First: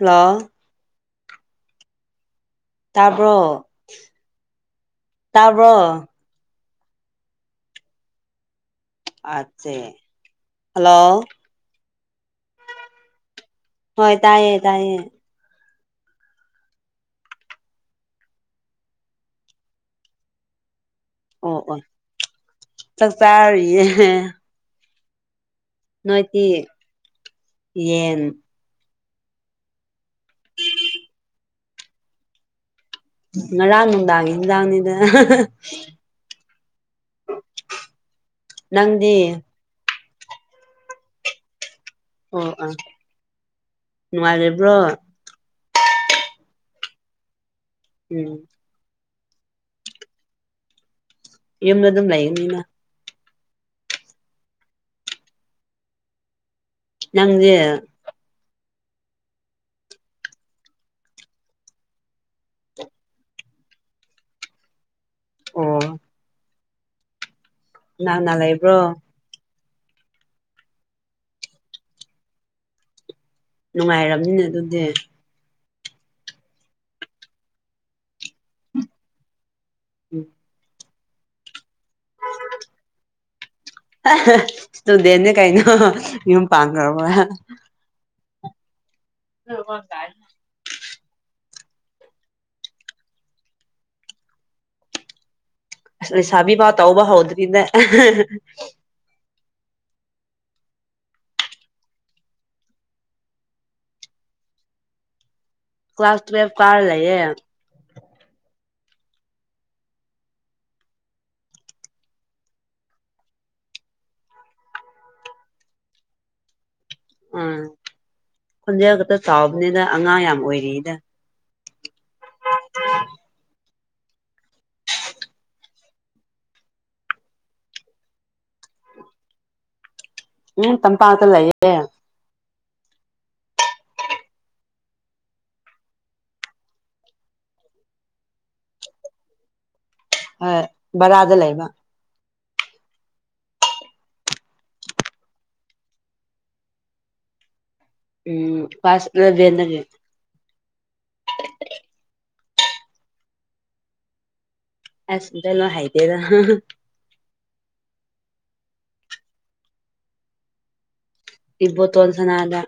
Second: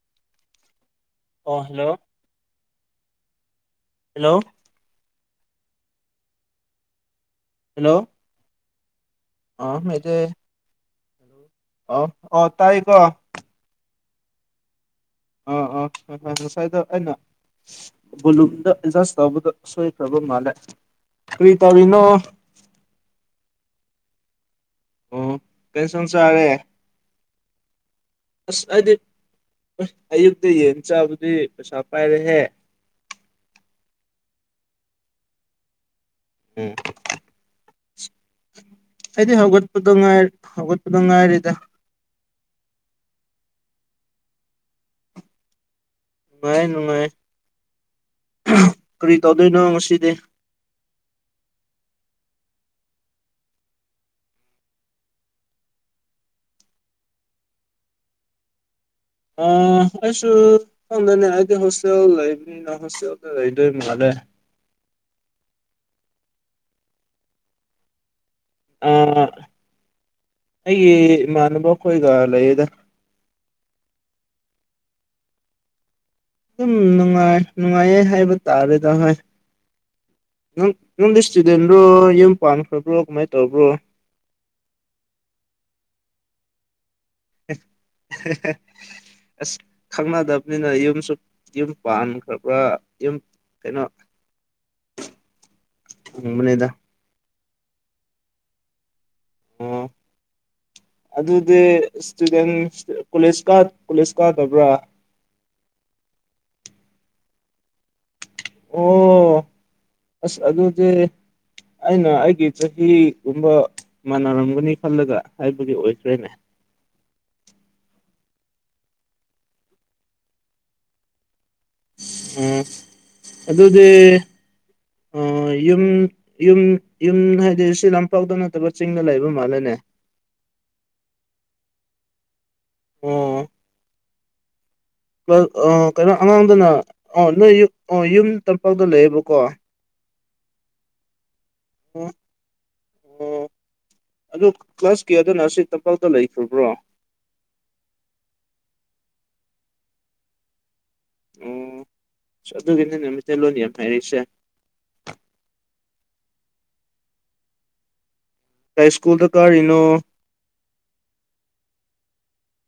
hello ꯑꯣ hello ꯇꯥꯕ꯭ꯔꯣ hello ꯇꯥꯕ꯭ꯔꯣ ꯍꯜꯂꯣ ꯑ ꯆ‌ꯦ ꯍꯜꯂꯣ ꯑꯣ ꯑꯣ ꯇꯥꯏꯌ‌ꯦ ꯀꯣ ꯍꯣꯏ ꯇꯥꯏꯌꯦ ꯇꯥꯏꯌꯦ ꯑꯣ ꯑꯣ ꯉꯁꯥꯏ ꯉꯁꯥꯏꯗ‌ꯣ ꯑꯧꯅ ꯕꯣꯂꯨꯝꯗ ꯑꯦꯗꯖꯁ ꯇꯧꯕꯗ ꯁꯣꯏꯈꯔꯕ ꯃꯥꯜꯂꯦ ꯀꯔꯤ ꯑꯣ ꯑꯣ ꯇꯧꯔꯤꯅꯣ ꯆꯥꯛ ꯆꯥꯔꯤꯌꯦ ꯑꯣ ꯀꯩꯁꯪ ꯅꯣꯏꯗꯤ ꯆꯥꯔꯦ ꯌꯦꯟ ꯑꯁ ꯑꯩꯗꯤ ꯑꯌꯨꯛꯇ ꯌꯦꯟ ꯆꯥꯕꯗꯤ ꯄꯩꯁꯥ ꯄꯥꯏꯔꯦꯍꯦ ꯉꯔꯥꯡ ꯅꯨꯡꯗꯥꯡ ꯏꯟꯁꯥꯡ ꯅꯤꯗ ꯎꯝ ꯅꯪꯗꯤ ꯑꯩꯗꯤ ꯍꯧ ꯍꯧꯒꯠꯄꯗ ꯉꯥꯏꯔꯤ ꯍꯧꯒꯠꯄꯗ ꯉꯥꯏꯔꯤꯗ ꯑꯣ ꯑꯥ ꯅꯨꯡꯉꯥꯏꯔꯤꯕ꯭ꯔꯣ ꯅꯨꯡꯉꯥꯏꯌ‌ꯦ ꯅꯨꯡꯉꯥꯏꯔꯤ ꯎꯝ ꯀꯔꯤ ꯇꯧꯗꯣꯏꯅꯣ ꯉꯁꯤꯗꯤ ꯌꯨꯝꯗ ꯑꯗꯨꯝ ꯂꯩꯒꯅꯤꯅ ꯅꯪꯗꯤ ꯑ ꯑꯩꯁꯨ ꯈꯪꯗꯦꯅꯦ ꯑꯩꯗꯤ ꯍꯣꯁꯇꯦꯜ ꯂꯩꯕꯅꯤ [unintelligible] ꯍꯣꯁꯇꯦꯜꯗ ꯂꯩꯗꯣꯢ ꯃꯥꯂꯦ ꯑꯣ ꯀꯥꯅ ꯀꯥꯅ ꯂꯩ ꯑ ꯑꯩꯒꯤ ꯏꯃꯥꯟꯅꯕ ꯈꯣꯏꯒ ꯂꯩꯌꯦꯗ ꯅꯨꯡꯉꯥꯏꯔꯝꯅꯤꯅꯦ ꯑꯗꯨꯗꯤ ꯑꯗꯨꯝ ꯅꯨꯡꯉꯥꯏ ꯅꯨꯡꯉꯥꯏꯌꯦ ꯍꯥꯏꯕ ꯇꯥꯔꯦꯗ ꯍꯣꯏ ꯎꯝ ꯅꯪ ꯅꯪꯗꯤ ꯏꯁꯇꯨꯗꯦꯟꯔꯣ ꯌꯨꯝ ꯄꯥꯟꯈ꯭ꯔꯕ꯭ꯔꯣ ꯀꯃꯥꯏꯅ ꯇꯧꯕ꯭ꯔꯣ ꯏꯁꯇꯨꯗꯦꯟꯅ ꯀꯩꯅꯣ ꯌꯨꯝ ꯄꯥꯟꯈ꯭ꯔꯕ ꯑꯁ ꯈꯪꯅꯥꯗ ꯅꯤꯅ ꯌꯨꯝꯁꯨ ꯌꯨꯝ ꯄꯥꯟꯈ꯭ꯔꯕꯥ ꯌꯨꯝ ꯀꯩꯅꯣ INAUDIBLE ꯑꯁ ꯂꯩꯁꯥꯕꯤ ꯐꯥꯎ ꯇꯧꯕ ꯍꯧꯗ꯭ꯔꯤꯗ ꯑꯣ ꯑꯗꯨꯗꯤ ꯏꯁꯇꯨꯗꯦꯟ ꯀꯣꯂꯦꯖ ꯀꯣꯂꯦꯖ ꯀꯥꯗꯕ꯭ꯔꯥ ꯀ꯭ꯂꯥꯁ ꯇꯨꯋꯦꯜ ꯀꯥꯔ ꯂꯩꯌꯦ ꯑꯣ ꯑꯁ ꯑꯗꯨꯗꯤ ꯑꯩꯅ ꯑꯩꯒꯤ ꯆꯍꯤꯒꯨꯝꯕ ꯃꯥꯟꯅꯔꯝꯒꯅꯤ ꯈꯜꯂꯒ ꯍꯥꯏꯕꯗꯤ ꯑꯣꯏꯗ꯭ꯔꯦꯅꯦ ꯑꯥ ꯈꯣꯟꯖꯦꯜ ꯈꯛꯇ ꯆꯥꯎꯕꯅꯤꯅ ꯑꯉꯥꯡ ꯌꯥꯝ ꯑꯣꯏꯔꯤꯗ ꯎꯝ ꯑꯗꯨꯗꯤ ꯑꯥ ꯌꯨꯝ ꯌꯨꯝ ꯌꯨꯝ ꯍꯥꯏꯗꯤ ꯁꯤ ꯂꯝꯄꯥꯛꯇ ꯅꯠꯇꯕ ꯆꯤꯡꯗ ꯂꯩꯕ ꯃꯥꯜꯂꯦꯅꯦ ꯎꯝ ꯇꯝꯄꯥꯛꯇ ꯂꯩꯌꯦ ꯎꯝ ꯀꯩꯅꯣ ꯑꯉꯥꯡꯗꯅ ꯑ ꯅꯣꯏ ꯌꯨꯝ ꯇꯄꯥꯛꯇ ꯂꯩꯌꯦꯕꯀꯣ ꯍꯣꯢ ꯕꯥꯔꯥꯗ ꯂꯩꯕ ꯑꯣ ꯑꯗꯨ ꯀ꯭ꯂꯥꯁ ꯀꯌꯥꯗ ꯅꯁꯥꯔꯤ ꯇꯝꯄꯥꯛꯇ ꯂꯩꯈ꯭ꯔꯕ꯭ꯔꯣ ꯎꯝ ꯀ꯭ꯂꯥꯁ ꯑꯦꯂꯕꯦꯟ ꯗꯒꯤ ꯑꯣ ꯑꯗꯨꯒꯤꯅꯤꯅꯦ ꯃꯤꯇꯩ ꯂꯣꯟ ꯌꯥꯝ ꯍꯩꯔꯤꯁꯦ ꯑꯁ ꯃꯤꯇꯩ ꯂꯣꯟ ꯍꯩꯇꯦꯗ ꯀꯥꯏ ꯁꯀꯨꯜꯗ ꯀꯥꯔꯤꯅꯣ ꯏꯕꯣꯇꯣꯟ ꯁꯥꯅꯗ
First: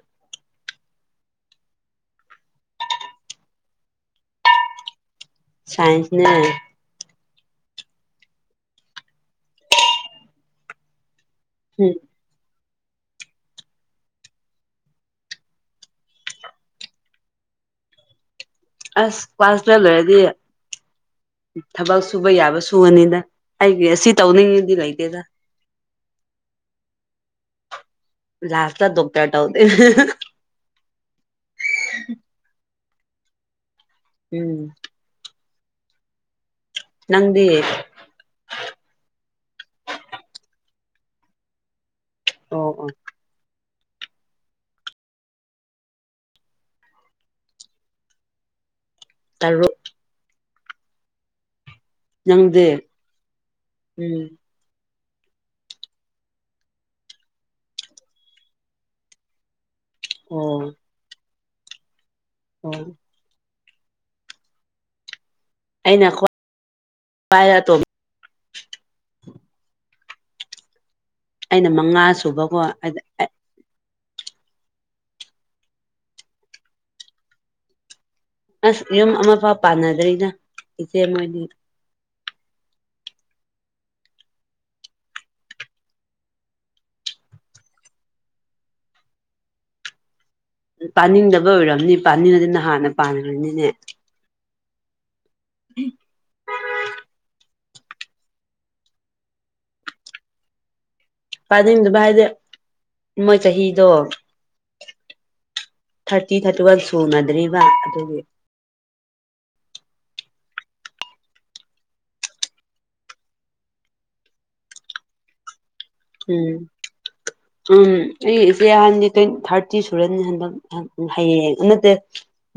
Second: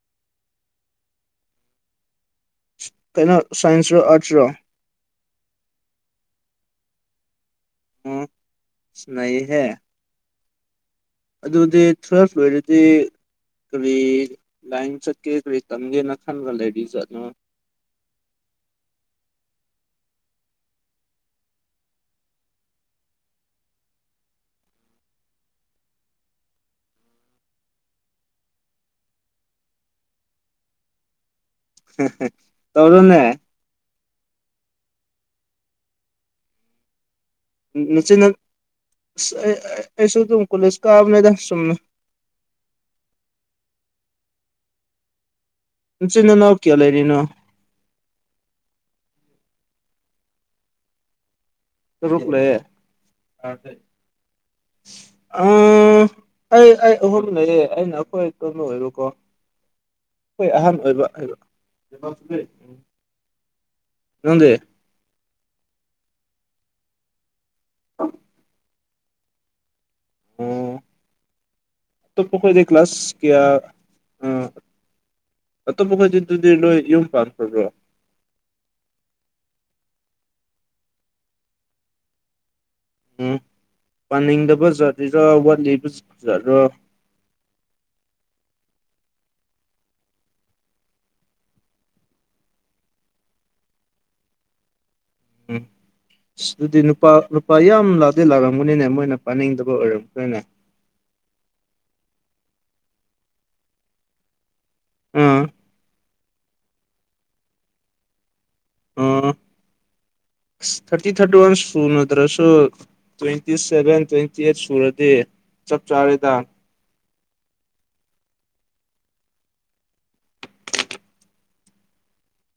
ꯀꯩꯅꯣ ꯁꯥꯏꯟꯁꯔꯣ ꯑꯥꯔꯠꯁꯔꯣ ꯁꯥꯏꯟꯁꯅꯦ ꯎꯝ ꯅꯩꯌꯦꯍꯦ ꯑꯗꯨꯗꯤ ꯎꯝ ꯇꯨꯌꯦꯜꯞ ꯂꯣꯢꯔ ꯗꯤ ꯀꯔꯤ ꯂꯥꯏꯟ ꯆꯠꯀꯦ ꯀꯔꯤ ꯇꯝꯒꯦꯅ ꯈꯟꯕ ꯂꯩꯔꯤꯖꯥꯠꯅꯣ ꯑꯁ ꯀ꯭ꯂꯥꯁ ꯇꯨꯋꯦꯜꯞ ꯂꯣꯏꯔꯗꯤ ꯊꯕꯛ ꯁꯨꯕ ꯌꯥꯕ ꯁꯨꯒꯅꯤꯗ ꯑꯩꯒꯤ ꯑꯁꯤ ꯇꯧꯅꯤꯡꯉꯤꯗꯤ ꯂꯩꯇꯦꯗ ꯂꯥꯁꯇ ꯗꯣꯛꯇꯔ ꯇꯧꯗꯣꯢ ꯇꯧꯔꯣꯅꯦ ꯎꯝ ꯅꯪꯗꯤ ꯅꯥꯆꯤꯟ ꯅ ꯑꯩꯁꯨ ꯑꯗꯨꯝ ꯀꯣꯂꯦꯖ ꯀꯥꯕꯅꯤꯗ ꯁꯨꯝꯅ ꯑꯣ ꯑꯣ ꯅꯆꯤꯟ ꯅꯅꯥꯎ ꯀꯌꯥ ꯂꯩꯔꯤꯅꯣ ꯇꯔꯨꯛ ꯇꯔꯨꯛ ꯂꯤꯌꯦ ꯅꯪꯗꯤ ꯎꯝ ꯎꯝ ꯑꯩ ꯑꯩ ꯑꯍꯨꯝ ꯂꯩꯌꯦ ꯑꯩꯅ ꯑꯩꯈꯣꯏ ꯑꯇꫭꯝꯕ ꯑꫭꯏꯕ ꯀꯣ ꯑꯣ ꯑꯩꯈꯣꯏ ꯑꯍꯟ ꯑꯣꯏꯕ ꯍ [unintelligible] ꯅꯪꯗꯤ ꯑꯩꯅ ꯈꯨꯋꯥꯏ ꯑꯇꫭꯝꯕꯤ ꯑ [unintelligible] INAUDIBLE ꯑꯩꯅ ꯃꯉꯥ ꯁꯨꯕꯀꯣ ꯀꯌꯥ ꯑꯇꯣꯞꯄ ꯈꯩꯗꯤꯗꯨꯗꯤ ꯅꯣꯏ ꯌꯨꯝ ꯄꯥꯟꯈ꯭ꯔꯕ꯭ꯔꯣ ꯑꯁ ꯌꯨꯝ ꯑꯃꯐꯥꯎ ꯄꯥꯟꯅꯗ꯭ꯔꯤꯅ ꯏꯆꯦ ꯃꯣꯏꯅꯤ ꯎꯝ ꯄꯥꯅꯤꯡꯗꯕ ꯖꯠꯔꯤꯔꯥ ꯋꯥꯠꯂꯤꯕ ꯖꯠꯔꯣ ꯄꯥꯅꯤꯡꯗꯕ ꯑꯣꯏꯔꯝꯅꯤ ꯄꯥꯅꯤꯡꯉꯗꯤ ꯅ ꯍꯥꯟꯅ ꯄꯥꯟꯈ꯭ꯔꯅꯤꯅꯦ ꯎꯝ ꯑꯗꯨꯗꯤ ꯅꯨꯄꯥ ꯅꯨꯄꯥ ꯌꯥꯝ ꯂꯥꯛꯇꯦ ꯂꯥꯛꯂꯝꯝꯒꯅꯤꯅꯦ ꯃꯣꯏꯅ ꯄꯥꯅꯤꯡꯗꯕ ꯑꯣꯏꯔꯝꯒꯅꯤꯅ‌ꯦ ꯄꯅꯤꯡꯗꯕ ꯍꯥꯏꯗ ꯃꯣꯏ ꯆꯍꯤꯗꯣ ꯑꯥ ꯊꯥꯔꯇꯤ ꯊꯥꯔꯇꯤꯋꯥꯜ ꯁꯨꯅꯗ꯭ꯔꯤꯕ ꯑꯗꯨꯒꯤ ꯑꯥ ꯊꯥꯔꯇꯤ ꯊꯥꯔꯇꯤ ꯋꯥꯟ ꯁꯨꯅꯗꯔꯁꯨ ꯇ꯭ꯋꯦꯟꯇꯤ ꯁꯦꯚꯦꯟ ꯇ꯭ꯋꯦꯟꯇꯤ ꯑꯩꯠ ꯁꯨꯔꯗꯤ ꯆꯞ ꯆꯥꯔꯦ ꯎꯝ ꯎꯝ ꯑꯩ ꯏꯆꯦ ꯍꯥꯟꯗꯤ ꯇꫭꯏꯟ ꯊꯥꯔꯇꯤ ꯁꯨꯔꯅꯤ ꯍꯟꯗꯛ ꯍꯌꯦꯡ ꯅꯠꯇꯦ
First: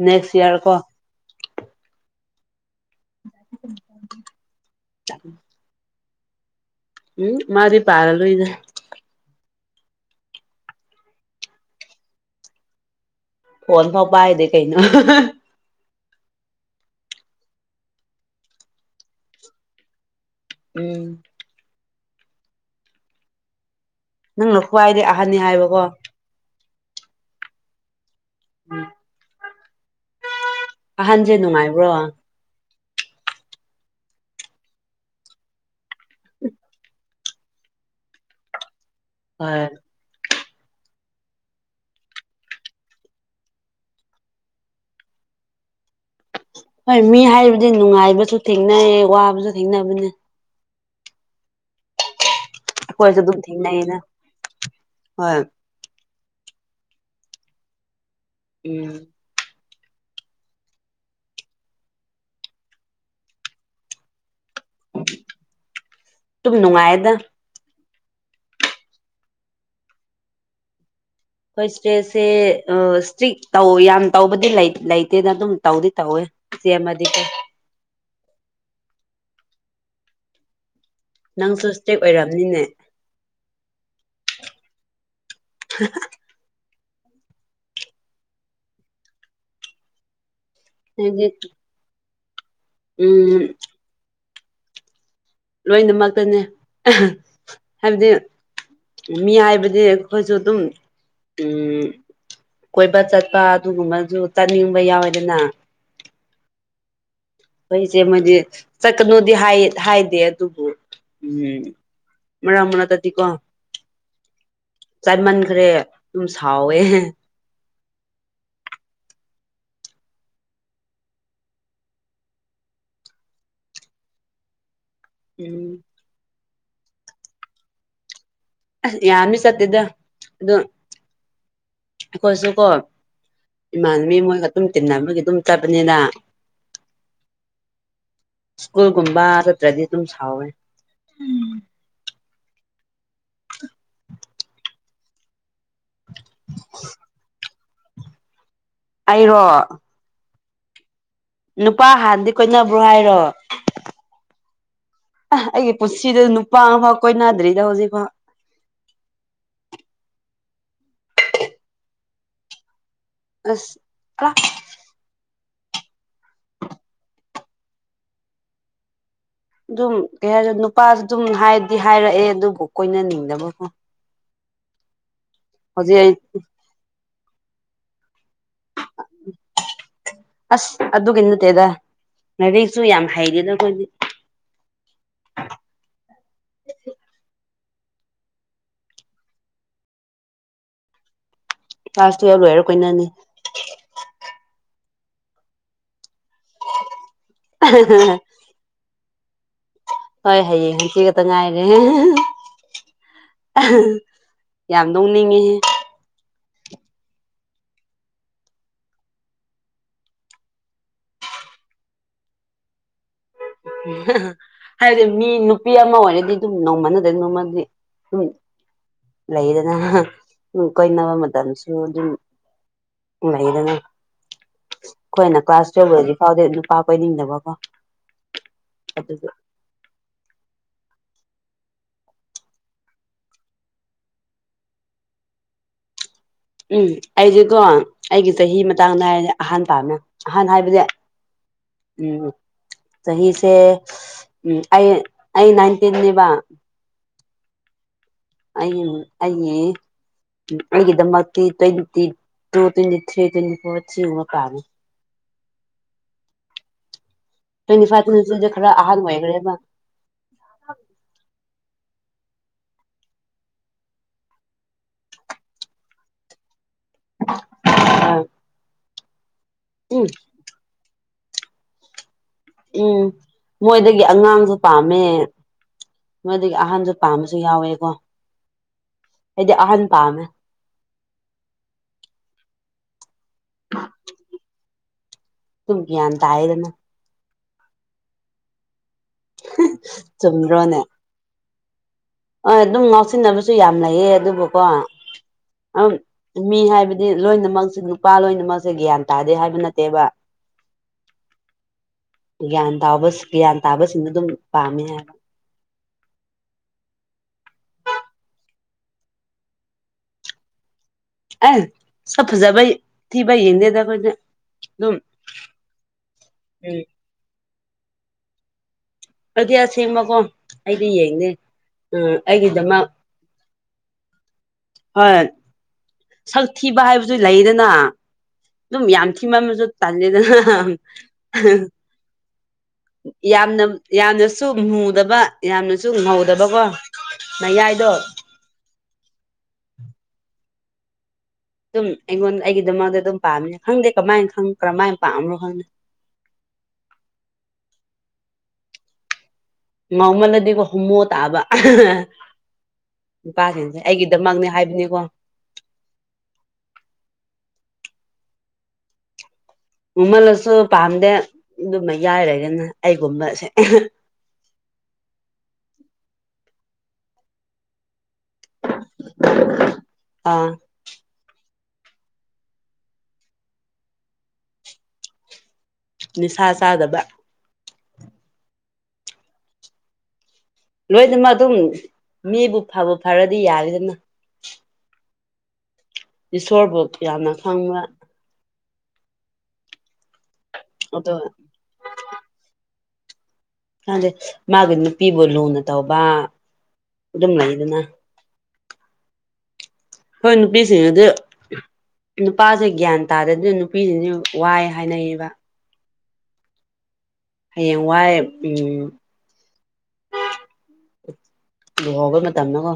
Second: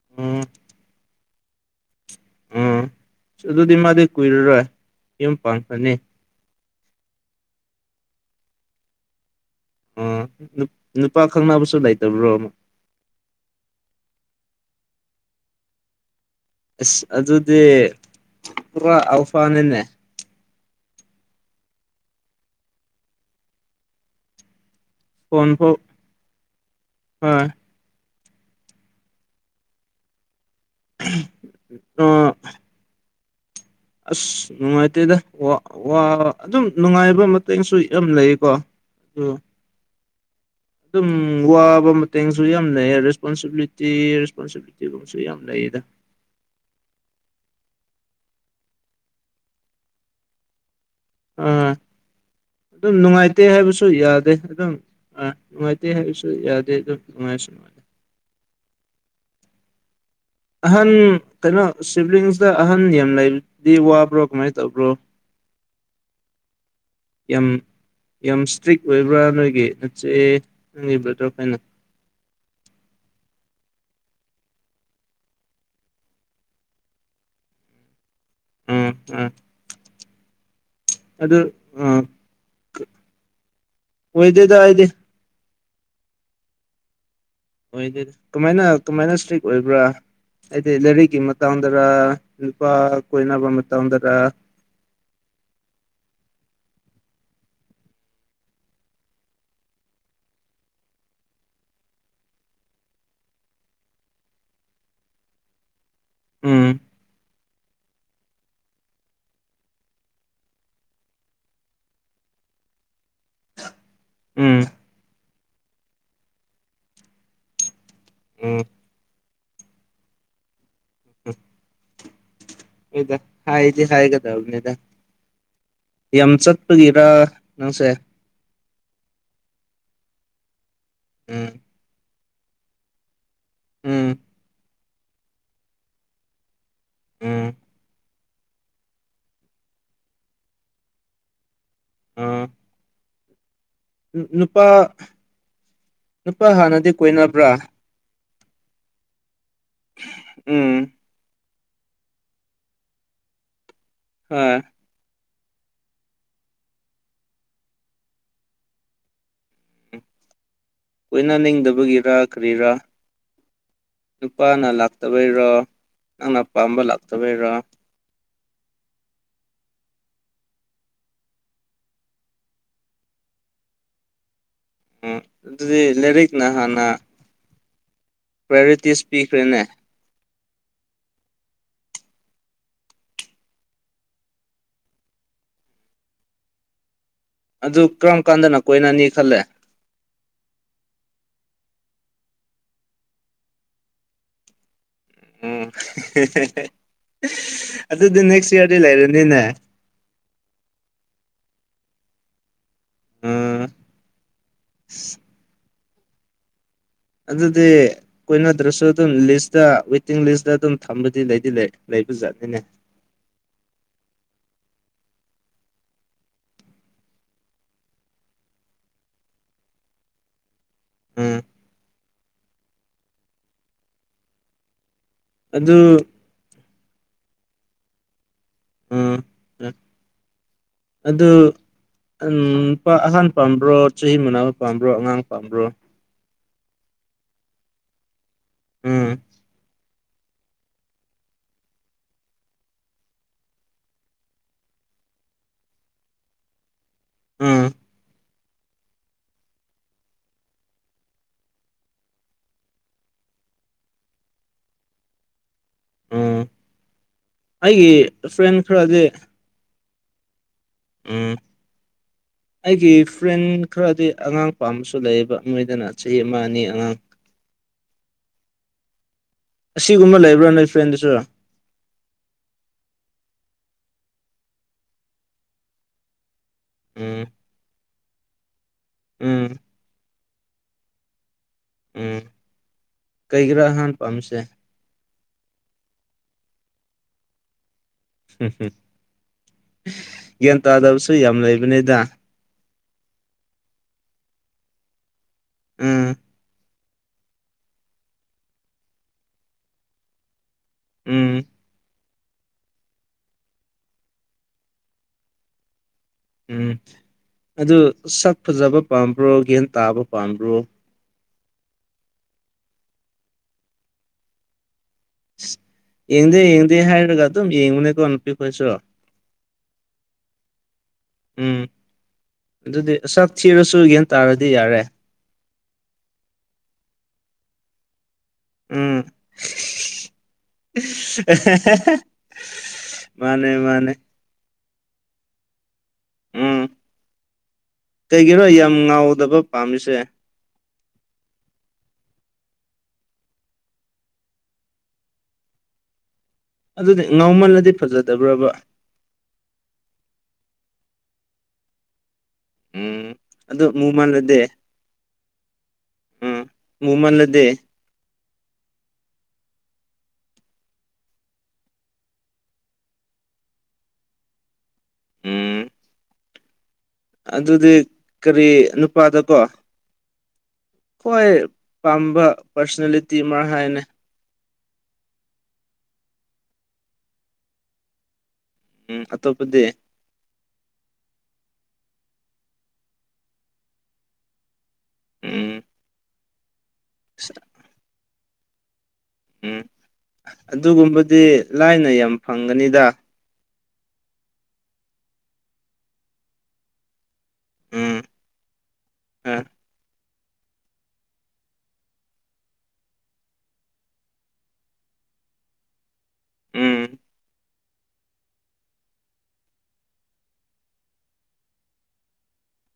ꯅꯦꯠꯁ ꯎꯝ ꯏꯌꯥꯔ ꯀꯣ ꯎꯝ ꯑꯗꯨꯗꯤ ꯃꯥꯗꯤ ꯀꯨꯏꯔꯔꯣꯏ ꯌꯨꯝ ꯄꯥꯡꯈꯔꯅꯤ ꯎꯝ ꯃꯥꯗꯤ ꯄꯥꯜꯂ ꯂꫭꯏꯗ ꯑꯥ ꯅꯨꯄꯥ ꯈꯪꯅꯕꯁꯨ ꯂꯩꯇꯕ꯭ꯔꯣ ꯑꯃ ꯐꯣꯟ ꯐꯥꯎ ꯄꯥꯏꯗ‌ꯦ ꯀꯩꯅꯣ ꯑꯁ ꯑꯗꯨꯗꯤ ꯄꯨꯔꯥ ꯑꯜꯐꯥꯅꯤꯅꯦ ꯎꯝ ꯅꯪꯅ ꯈꯋꯥꯏꯗꯩ ꯐꯣꯟ ꯐꯥꯎ ꯍꯣꯏ ꯎꯝ [unintelligible] ꯑꯍꯥꯟꯁꯦ ꯅꯨꯡꯉꯥꯏꯕ꯭ꯔꯣ ꯑꯣ ꯑꯁ ꯅꯨꯡꯉꯥꯏꯇꯦꯗ ꯋꯥ ꯋꯥ ꯑꯗꯨꯝ ꯅꯨꯡꯉꯥꯏꯕ ꯃ UNINTELLIGIBLE ꯌꯥꯝ ꯂꯩꯀꯣ ꯍ [unintelligible] ꯑꯗꯨꯝ ꯋꯥꯕ ꯃꯇꯦꯡꯁꯨ ꯌꯥꯝꯅꯩꯌꯦ ꯔꯦꯁꯄꯣꯟꯁꯤꯕꯤꯂꯤꯇꯤ ꯔꯦꯁꯄꫭꯟꯁꯤ UNINTELLIGIBLE ꯌꯥꯝ ꯂꯩꯌꯦꯗ ꯍꯣꯏ ꯃꯤ ꯍꯥꯏꯕꯗꯤ ꯅꯨꯡꯉꯥꯏꯕꯁꯨ ꯊꯦꯡꯅꯩ ꯋꯥꯕꯁꯨ ꯊꯦꯡꯅꯕꯅꯦ ꯑꯥ ꯑꯗꯨꯝ ꯑꯩꯈꯣꯏꯁꯨ ꯅꯨꯡꯉꯥꯏꯇꯦ ꯍꯥꯏꯕꯁꯨ ꯊꯦꯡꯅꯩꯌꯦꯅ ꯌꯥꯗꯦ ꯑꯗꯨꯝ ꯑꯥ ꯍꯣꯏ ꯅꯨꯡꯉꯥꯏ [unintelligible] ꯍꯥꯏꯁꯨ ꯌꯥꯗꯦꯉꯥꯏ ꯎꯝ ꯑꯍꯟ ꯀꯩꯅꯣ ꯁꯤꯕꯂꯤꯡꯁꯇ ꯑꯍꯟ ꯌꯥꯝ ꯂꯩꯕꯗꯤ ꯋꯥꯕ꯭ꯔꯣ ꯀꯃꯥꯏꯅ ꯇ ꯇꯧꯕ꯭ꯔꯣ ꯑꯗꯨꯝ ꯅꯨꯡꯉꯥꯏꯌꯦꯗ ꯌꯥꯝ ꯌꯥꯝ ꯏꯁꯇ꯭ꯔꯤꯛ ꯑꯣꯏꯕ꯭ꯔꯥ ꯅꯣꯏꯒꯤ ꯅꯆꯦ ꯅꯪꯒꯤ ꯕꯔꯗꯔ ꯏꯆ‌ꯦꯁ‌ꯦ ꯏꯁꯇ꯭ꯔꯤꯛ ꯇꯧ ꯌꯥꯝ ꯇꯧꯕꯗꯤ ꯂꯩꯇꯦꯗ ꯑꯗꯨꯝ ꯇꯧꯗꯤ ꯇꯧꯋꯦ ꯏꯆ‌ꯦ ꯥꯃꯗꯤ ꯀꫭ ꯎꯝ ꯎꯝ ꯑꯗꯨ ꯅꯪꯁꯨ ꯏꯁꯇ꯭ꯔꯤꯛ ꯎꯝ ꯑꯣꯏꯔꯝꯅꯤꯅꯦ ꯑꯣꯏꯗꯦꯗ ꯑꯩꯗꯤ ꯍ [unintelligible] ꯑꫭꯏꯗ‌ꯦꯗ ꯀꯃꯥꯏꯅ ꯀꯃꯥꯏꯅ ꯏꯁꯇ꯭ꯔꯤꯛ ꯑꯣꯏꯕ꯭ꯔꯥ ꯍꯥꯏꯗꯤ ꯂꯥꯏꯔꯤꯛꯀꯤ ꯍꯥꯏꯗꯤ ꯃꯇꯥꯡꯗꯔ ꯏꯄꯥ ꯎꯝ ꯀꯣꯏꯅꯕꯝ ꯃ ꯑꯣꯟꯗꯔ ꯂꯣꯏꯅꯃꯛꯇꯅꯦ ꯍꯥꯏꯕꯗꯤ ꯃꯤ ꯍꯥꯏꯕꯗꯤ ꯑꯩꯈꯣꯏꯁꯨ ꯑꯗꯨꯝ ꯎꯝ ꯀꯣꯏꯕ ꯆꯠꯄ ꯑꯗꯨꯒꯨꯝꯕꯁꯨ ꯆꯠꯅꯤꯡꯕ ꯌꯥꯎꯋꯦꯗꯅ ꯎꯝ ꯑꯩꯈꯣꯏꯁꯦ ꯃꯗꯤ ꯆꯠꯀꯅꯨꯗꯤ ꯍꯥꯏꯗꯦ ꯑꯗꯨꯕꯨ ꯎꯝ ꯃꯥ ꯃꯅꯥꯛꯇꯗꯤꯀꯣ ꯎꯝ ꯆꯥꯟꯃꯟꯈ꯭ꯔꯦ ꯑꯗꯨꯝ ꯁꯥꯎꯋꯦ ꯑꯣ ꯎ ꯎ ꯏꯗ ꯍꯥꯏꯗꯤ ꯍꯥꯏꯒꯗꯅꯤꯗ ꯎ ꯌꯥꯝ ꯆꯠꯄꯒꯤꯔ ꯅꯪꯁꯦ ꯑ ꯌꯥꯔ ꯆꯠꯇꯦꯗ ꯑꯗꯨꯗ ꯎꯝ ꯑꯩꯈꯣꯏꯁꯨ ꯀꯣ ꯎꯝ ꯏꯃꯥꯟꯕꯤ ꯃꯣꯏ ꯑꯗꯨꯝ ꯇꯤꯟ ꯑꯃꯒꯤ ꯑꯗꯨꯝ ꯆꯕꯅꯤꯅ ꯎꯝ ꯁ꯭ꯀꯨꯜꯒꯨꯝꯕ ꯆꯠꯇ꯭ꯔꯗꯤ ꯑꯗꯨꯝ ꯁꯥꯎꯋꯦ ꯑ ꯅꯨꯄꯥ ꯅꯨꯄꯥ ꯍꯥꯟꯅꯗꯤ ꯀꯣꯏꯅꯕ꯭ꯔꯥ ꯑꯩꯔꯣ ꯎꯝ ꯅꯨꯄꯥ ꯍꯥꯟꯅꯗꯤ ꯀꯣꯏꯅꯕ꯭ꯔꯣ ꯍꯥꯏꯔꯣ ꯍꯣꯏ ꯑ ꯑꯩꯒꯤ ꯄꯨꯟꯁꯤꯗ ꯅꯨꯄꯥ ꯑꯃꯐꯥꯎ ꯀꯣꯏꯅꯗ꯭ꯔꯤꯗ ꯍꯧꯖꯤꯛꯐꯥꯎ ꯂꯣꯏꯅ ꯅꯤꯡꯗꯕꯒꯤꯔ ꯀꯔꯤꯔꯥ ꯑꯁ ꯑ ꯅꯨꯄꯥꯅ ꯂꯥꯛꯇꯕꯩꯔꯣ ꯅꯪꯅꯄꯥꯝꯕ ꯂꯥꯛꯇꯕꯩꯔꯣ ꯑꯗꯨꯝ ꯀꯩ ꯍꯥꯏꯔ ꯅꯨꯄꯥꯁꯨ ꯑꯗꯨꯝ ꯍꯥꯏꯔꯗꯤ ꯍꯥꯏꯔꯛꯑꯦ ꯑꯗꯨꯕꯨ ꯀꯣꯏꯅꯅꯤꯡꯗꯕꯕꯨꯣ ꯎꯝ ꯑꯗꯨꯗꯤ ꯍꯧꯖꯤꯛ ꯑꯩ ꯂꯥꯏꯔꯤꯛꯅ ꯍꯥꯟꯅ ꯄ꯭ꯔꯥꯏꯌꯣꯔꯤꯇꯤꯁ ꯄꯤꯈ꯭ꯔꯦꯅꯦ ꯑꯁ ꯑꯗꯨꯒꯤ ꯅꯠꯇꯦꯗ ꯉꯥꯏꯔꯤꯛꯁꯨ ꯌꯥꯝ ꯍꯩꯔ ꯑꯗ ꯑꯩꯈꯣꯏꯗꯤ ꯑꯗꯨ ꯀꯔꯝ ꯀꯥꯟꯗꯅ ꯀꯣꯏꯅꯅꯤ ꯈꯜꯂꯦ ꯂꯥꯁꯇ ꯌꯥꯎ ꯂꯣꯏꯔ ꯀꯣꯏꯅꯥꯅꯤ ꯎꯝ ꯑꯗꯨꯗꯤ ꯅꯦꯛꯁ ꯏꯌꯥꯔꯗꯤ ꯂꯩꯔꯅꯤꯅꯦ ꯍꯣꯏ ꯍꯌꯦꯡ ꯍꯆꯤ ꯈꯛꯇ ꯉꯥꯏꯔꯦ ꯎꯝ ꯌꯥꯝ ꯅꯣꯛꯅꯤꯡꯉꯤꯍꯦ ꯑꯗꯨꯗꯗꯤ ꯀꯣꯏꯅꯗ꯭ꯔꯁꯨ ꯑꯗꯨꯝ ꯂꯤꯁꯇ ꯋꯦꯇꯤꯡ ꯂꯤꯁꯇ ꯑꯗꯨꯝ ꯊꯝꯕꯗꯤ ꯂꯩꯗꯤ ꯂꯩ ꯂꯩꯕꯖꯥꯠꯅꯤꯅꯦ ꯎ ꯍꯥꯏꯗꯤ ꯃꯤ ꯅꯨꯄꯤ ꯑꯃ ꯑꯣꯏꯔꯗꯤ ꯑꯗꯨꯝ ꯅꯣꯡꯃ ꯅꯗ ꯅꯣꯡꯃꯗꯤ ꯑꯗꯨꯝ ꯂꯩꯗꯅ ꯎ ꯀꯣꯏꯅꯕꯃ ꯎꯝ ꯊꯥꯟꯁꯨ ꯑꯗꯨꯝ ꯍꯥꯏꯗꯅ ꯑꯩꯈꯣꯏꯅ ꯀ꯭ꯂꯥꯁ ꯑꯗꯨ ꯇꯨꯌꯦꯦꯜꯕꯗꯤ ꯐꯥꯎꯗꯦ ꯅꯨꯄꯥ ꯀꯣꯏꯅꯤꯡꯗꯕꯀꯣ ꯑꯗꯨ ꯑꯗꯨ ꯑ ꯑꯗꯨꯗ ꯎꯝ ꯅꯨꯄꯥ ꯑꯍꯥꯟ ꯄꯥꯝꯕ꯭ꯔꯣ ꯆꯍꯤ ꯃꯅꯥ ꯄꯥꯝꯕ꯭ꯔꯣ ꯑꯉꯥꯡ ꯄꯥꯝꯕ꯭ꯔꯣ ꯎꯝ ꯑꯩꯗꯤꯀꯣ ꯑꯩꯒꯤ ꯆꯍꯤ ꯃꯇꯥꯡꯗ ꯎꯝ ꯍꯥꯏꯔꯅꯦ ꯑꯍꯥꯟꯕ ꯄꯥꯝꯅꯦ ꯑꯍꯥꯟ ꯍꯥꯏꯕꯁ [unintelligible] ꯆꯍꯤꯁꯦ ꯎꯝ ꯑꯩ ꯑꯩ ꯅꯥꯏꯟꯇꯤꯟꯅꯦꯕ ꯎꯝ ꯑꯩꯒꯤ ꯑꯩꯒꯤ ꯑꯩꯒꯤꯗꯃꯛꯇꯤ twenty two twenty three twenty four ꯁꯤꯒꯨꯝꯕ ꯄꯝꯃꯦ ꯎꯝ ꯇ꯭ꯋꯦꯟꯇꯤ ꯑꯩꯒꯤ ꯐꯥꯏꯚ ꯇꯋꯦꯟꯇꯤ ꯊꯔꯤꯗꯤ ꯐ꯭ꯔꯦꯟ ꯈꯔ ꯑꯍꯥꯟ ꯈꯔꯗꯤ ꯑꯣꯏꯈ꯭ꯔꯦꯕ ꯎꯝ ꯑꯩꯒꯤ ꯐ꯭ꯔꯦꯟ ꯈꯔꯗꯤ ꯑꯉꯥꯡ ꯄꯥꯝꯕꯁꯨ ꯂꯩꯌꯦꯕ ꯃꯣꯏꯗꯅ ꯆꯍꯤ ꯑꯃ ꯑꯅꯤ ꯑꯉꯥꯡ ꯎꯝ ꯑꯁꯤꯒꯨꯝꯕ ꯂꯩꯕ꯭ꯔꯥ ꯅꯣꯏ ꯐ꯭ꯔꯦꯟꯗꯁꯨ ꯎꯝ ꯃꯣꯏꯗꯒꯤ ꯑꯉꯥꯡꯖꯨ ꯄꯥꯝꯃꯦ ꯃꯣꯏꯗꯒꯤ ꯑꯍꯟꯖꯨ ꯎꯝ ꯄꯥꯝꯕꯁꯨ ꯌꯥꯎꯋꯦꯀꯣ ꯎꯝ ꯑꯩꯗꯤ ꯑꯍꯟ ꯄꯥꯝꯃꯦ ꯎꯝ ꯀꯩꯒꯤꯔꯥ ꯑꯍꯥꯟ ꯄꯥꯝꯕꯁꯦ ꯗꯨꯝ ꯒꯌꯥꯟ ꯇꯌꯦꯗꯅ [unintelligible] ꯒ꯭ꯌꯥꯟ ꯆꯨꯝꯗ꯭ꯔꯣꯅꯦ ꯇꯥꯗꯕꯁꯨ ꯌꯥꯝ ꯂꯩꯕꯅꯦꯗ ꯍꯣꯏ ꯑꯗꯨꯝ ꯉꯥꯎꯁꯤꯟꯅꯕꯁꯨ ꯌꯥꯝ ꯂꯩꯌꯦ ꯑꯗꯨꯕꯨꯀꯣ ꯎꯝ ꯃꯤ ꯍꯥꯏꯕ ꯂꯣꯏꯅꯃꯛꯁꯦ ꯅꯨꯄꯥ ꯂꯣꯏꯅꯃꯛꯁꯦ ꯒ꯭ꯌꯥꯟ ꯇꯥꯗꯦ ꯍꯥꯏꯕ ꯅꯠꯇꯦꯕ ꯎꯝ ꯒ꯭ꯌꯥꯟ ꯇꯥꯕꯁ ꯒ꯭ꯌꯥꯟ ꯇꯥꯕꯁꯤꯡꯗꯣ ꯑꯗꯨꯝ ꯄꯥꯝꯃꯦ ꯍꯥꯏꯕ ꯎꯝ ꯑꯗꯨ ꯁꯛ ꯐꯖꯕ ꯄꯥꯝꯕ꯭ꯔꯣ ꯒꯌꯟ ꯇꯥꯕ ꯄꯥꯝꯕ꯭ꯔꯣ ꯑꯦ ꯁꯛ ꯐꯖꯕꯩ ꯊꯤꯕꯩ ꯌꯦꯡꯗꯦꯗ ꯑꯩꯈꯣꯏꯗꯤ ꯑꯗꯨꯝ ꯌꯦꯡꯗꯦ ꯌꯦꯡꯗꯦ ꯎꯝ ꯍꯥꯏꯔꯒ ꯑꯗꯨꯝ ꯌꯦꯡꯕꯅꯦꯀꯣ ꯅꯨꯄꯤꯈꯣꯏꯁꯨ ꯑꯗꯨꯗꯤ ꯑꯁꯦꯡꯕꯀꯣ ꯑꯩꯗꯤ ꯌꯦꯡꯗꯦ ꯎꯝ ꯎꯝ ꯑꯩꯒꯤꯗꯃꯛ ꯑꯗꯨꯗꯤ ꯁꯛ ꯊꯤꯔꯁꯨꯨ ꯒꯌꯟ ꯇꯥꯔꯗꯤ ꯌꯥꯔꯦ ꯍꯣꯏ ꯁꯛ ꯊꯤꯕ ꯍꯥꯏꯕꯁꯨ ꯂꯩꯗꯅ ꯑꯗꯨꯝ ꯎꯝ ꯌꯥꯝ ꯊꯤꯃꯟꯕꯖꯨ ꯇꯜꯂꯦꯗꯅ ꯃꯥꯅꯦ ꯌꯥꯝꯅ ꯃꯥꯅꯦ ꯌꯥꯝꯅꯁꯨ ꯃꯨꯗꯕ ꯌꯥꯝꯅꯁꯨ ꯉꯧꯗꯕꯀꯣ ꯃꯥꯌꯥꯏꯗꯣ ꯒꯤꯔꯣ ꯌꯥꯝ ꯉꯥꯎꯗꯕ ꯄꯥꯝꯃꯤꯁꯦ ꯑꯗꯨꯝ ꯑꯩꯉꯣꯟ ꯑꯩꯒꯤꯗꯃꯛꯇ ꯑꯗꯨꯝ ꯄꯥꯝꯃꯅꯦ ꯈꯪꯗꯦ ꯀꯃꯥꯏꯟ ꯈꯪ ꯀꯔꯝꯃꯥꯏ ꯄꯥꯝꯕꯔꯣ ꯈꯪꯗꯦ ꯑꯗꯨꯗꯤ ꯉꯥꯎꯃꯜꯂꯗꯤ ꯐꯖꯗꯕ꯭ꯔꯕ ꯉꯧꯃꯜꯂꯗꯤꯀꯣ ꯍꯨꯃꯣ ꯇꯥꯕ ꯎꯝ ꯑꯗꯨ ꯅꯨꯄꯥꯁꯤꯡꯁꯦ ꯃꯨꯃꯜꯂꯗꯤ ꯑꯩꯒꯤꯗꯃꯛꯅꯦ ꯍꯥꯏꯕꯅꯤꯀꯣ ꯎꯝ ꯃꯨꯃꯜꯂꯗꯤ ꯃꯃꯜꯂꯁꯨ ꯄꯥꯝꯗꯦ ꯑꯗꯨꯝ ꯃꯌꯥꯏ ꯂꯩꯗꯕ ꯑꯩꯒꯨꯝꯕꯁꯦ ꯎꯝ ꯑꯗꯨꯗꯤ ꯀꯔꯤ ꯅꯨꯄꯥꯗꯀꯣ ꯑꯥ ꯍꯣꯏ ꯄꯥꯝꯕ ꯄꯥꯔꯁꯅꯦꯂꯤꯇꯤ ꯑꯃ ꯍꯥꯏꯌꯣꯅꯦ ꯅꯤꯁꯥ ꯆꯥꯗꯕ ꯎꯝ ꯑꯇꯣꯞꯄꯗꯤ ꯂꯣꯏꯅꯃꯛ ꯑꯗꯨꯝ ꯃꯤꯕꯨ ꯐꯕꯨ ꯐꯔꯗꯤ ꯌꯥꯔꯦꯗꯅ ꯎꯝ ꯏꯁꯣꯔꯕꯨ ꯌꯥꯝꯅ ꯈꯪꯕ ꯎꯝ ꯑꯗꯣ ꯑꯗꯨꯒꯨꯝꯕꯗꯤ ꯂꯥꯏꯅ ꯌꯥꯝ ꯐꯪꯒꯅꯤꯗ ꯈꯪꯗꯦ ꯃꯥꯒꯤ ꯅꯨꯄꯤꯕꯨ ꯂꯨꯅ ꯇꯧꯕ ꯑꯗꯨꯝ ꯂꯩꯗꯅ ꯑ ꯈꯣꯏ ꯅꯨꯄꯤꯁꯤꯡꯅꯗꯤ ꯅꯨꯄꯥꯁꯦ ꯒ꯭ꯌꯥꯟ ꯇꯥꯗꯦ ꯑꯗꯨꯅ ꯅꯨꯄꯤꯁꯤꯡꯁꯨ ꯋꯥꯏ ꯍꯥꯏꯅꯩꯌꯦꯕ ꯎꯝ ꯍꯌꯦꯡꯋꯥꯏ ꯎꯝ [unintelligible] ꯂꯨꯍꯣꯕꯩ ꯃꯇꯝꯅꯀꯣ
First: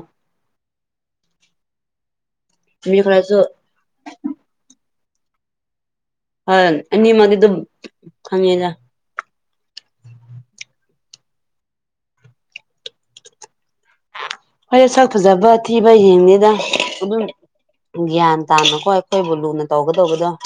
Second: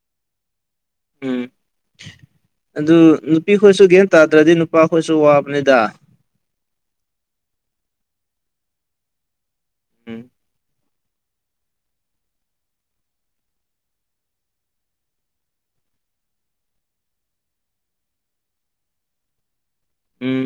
ꯎꯝ ꯑꯗꯨ ꯃꯤ ꯈꯔꯁꯨ ꯅꯨꯄꯤ ꯈꯣꯏꯁꯨ ꯒ꯭ꯌꯥꯟ ꯇꯥꯗ꯭ꯔꯗꯤ ꯅꯨꯄꯥ ꯈꯣꯏꯁꯨ ꯋꯥꯕꯅꯤꯗ ꯍꯣꯏ ꯑꯅꯤꯃꯛꯗꯤ ꯑꯗꯨꯝ ꯈꯪꯉꯦꯖ ꯎꯝ ꯍꯣꯏ ꯁꯛ ꯐꯖꯕ ꯊꯤꯕ ꯌꯦꯡꯅꯤꯗ ꯑꯗꯨꯝ ꯒ꯭ꯌꯥꯟ ꯇꯥꯅꯀꯣ ꯑꯩꯈꯣꯏꯕꯨ ꯂꯨꯅ ꯇꯧꯒꯗꯧꯕꯗꯣ ꯎꯝ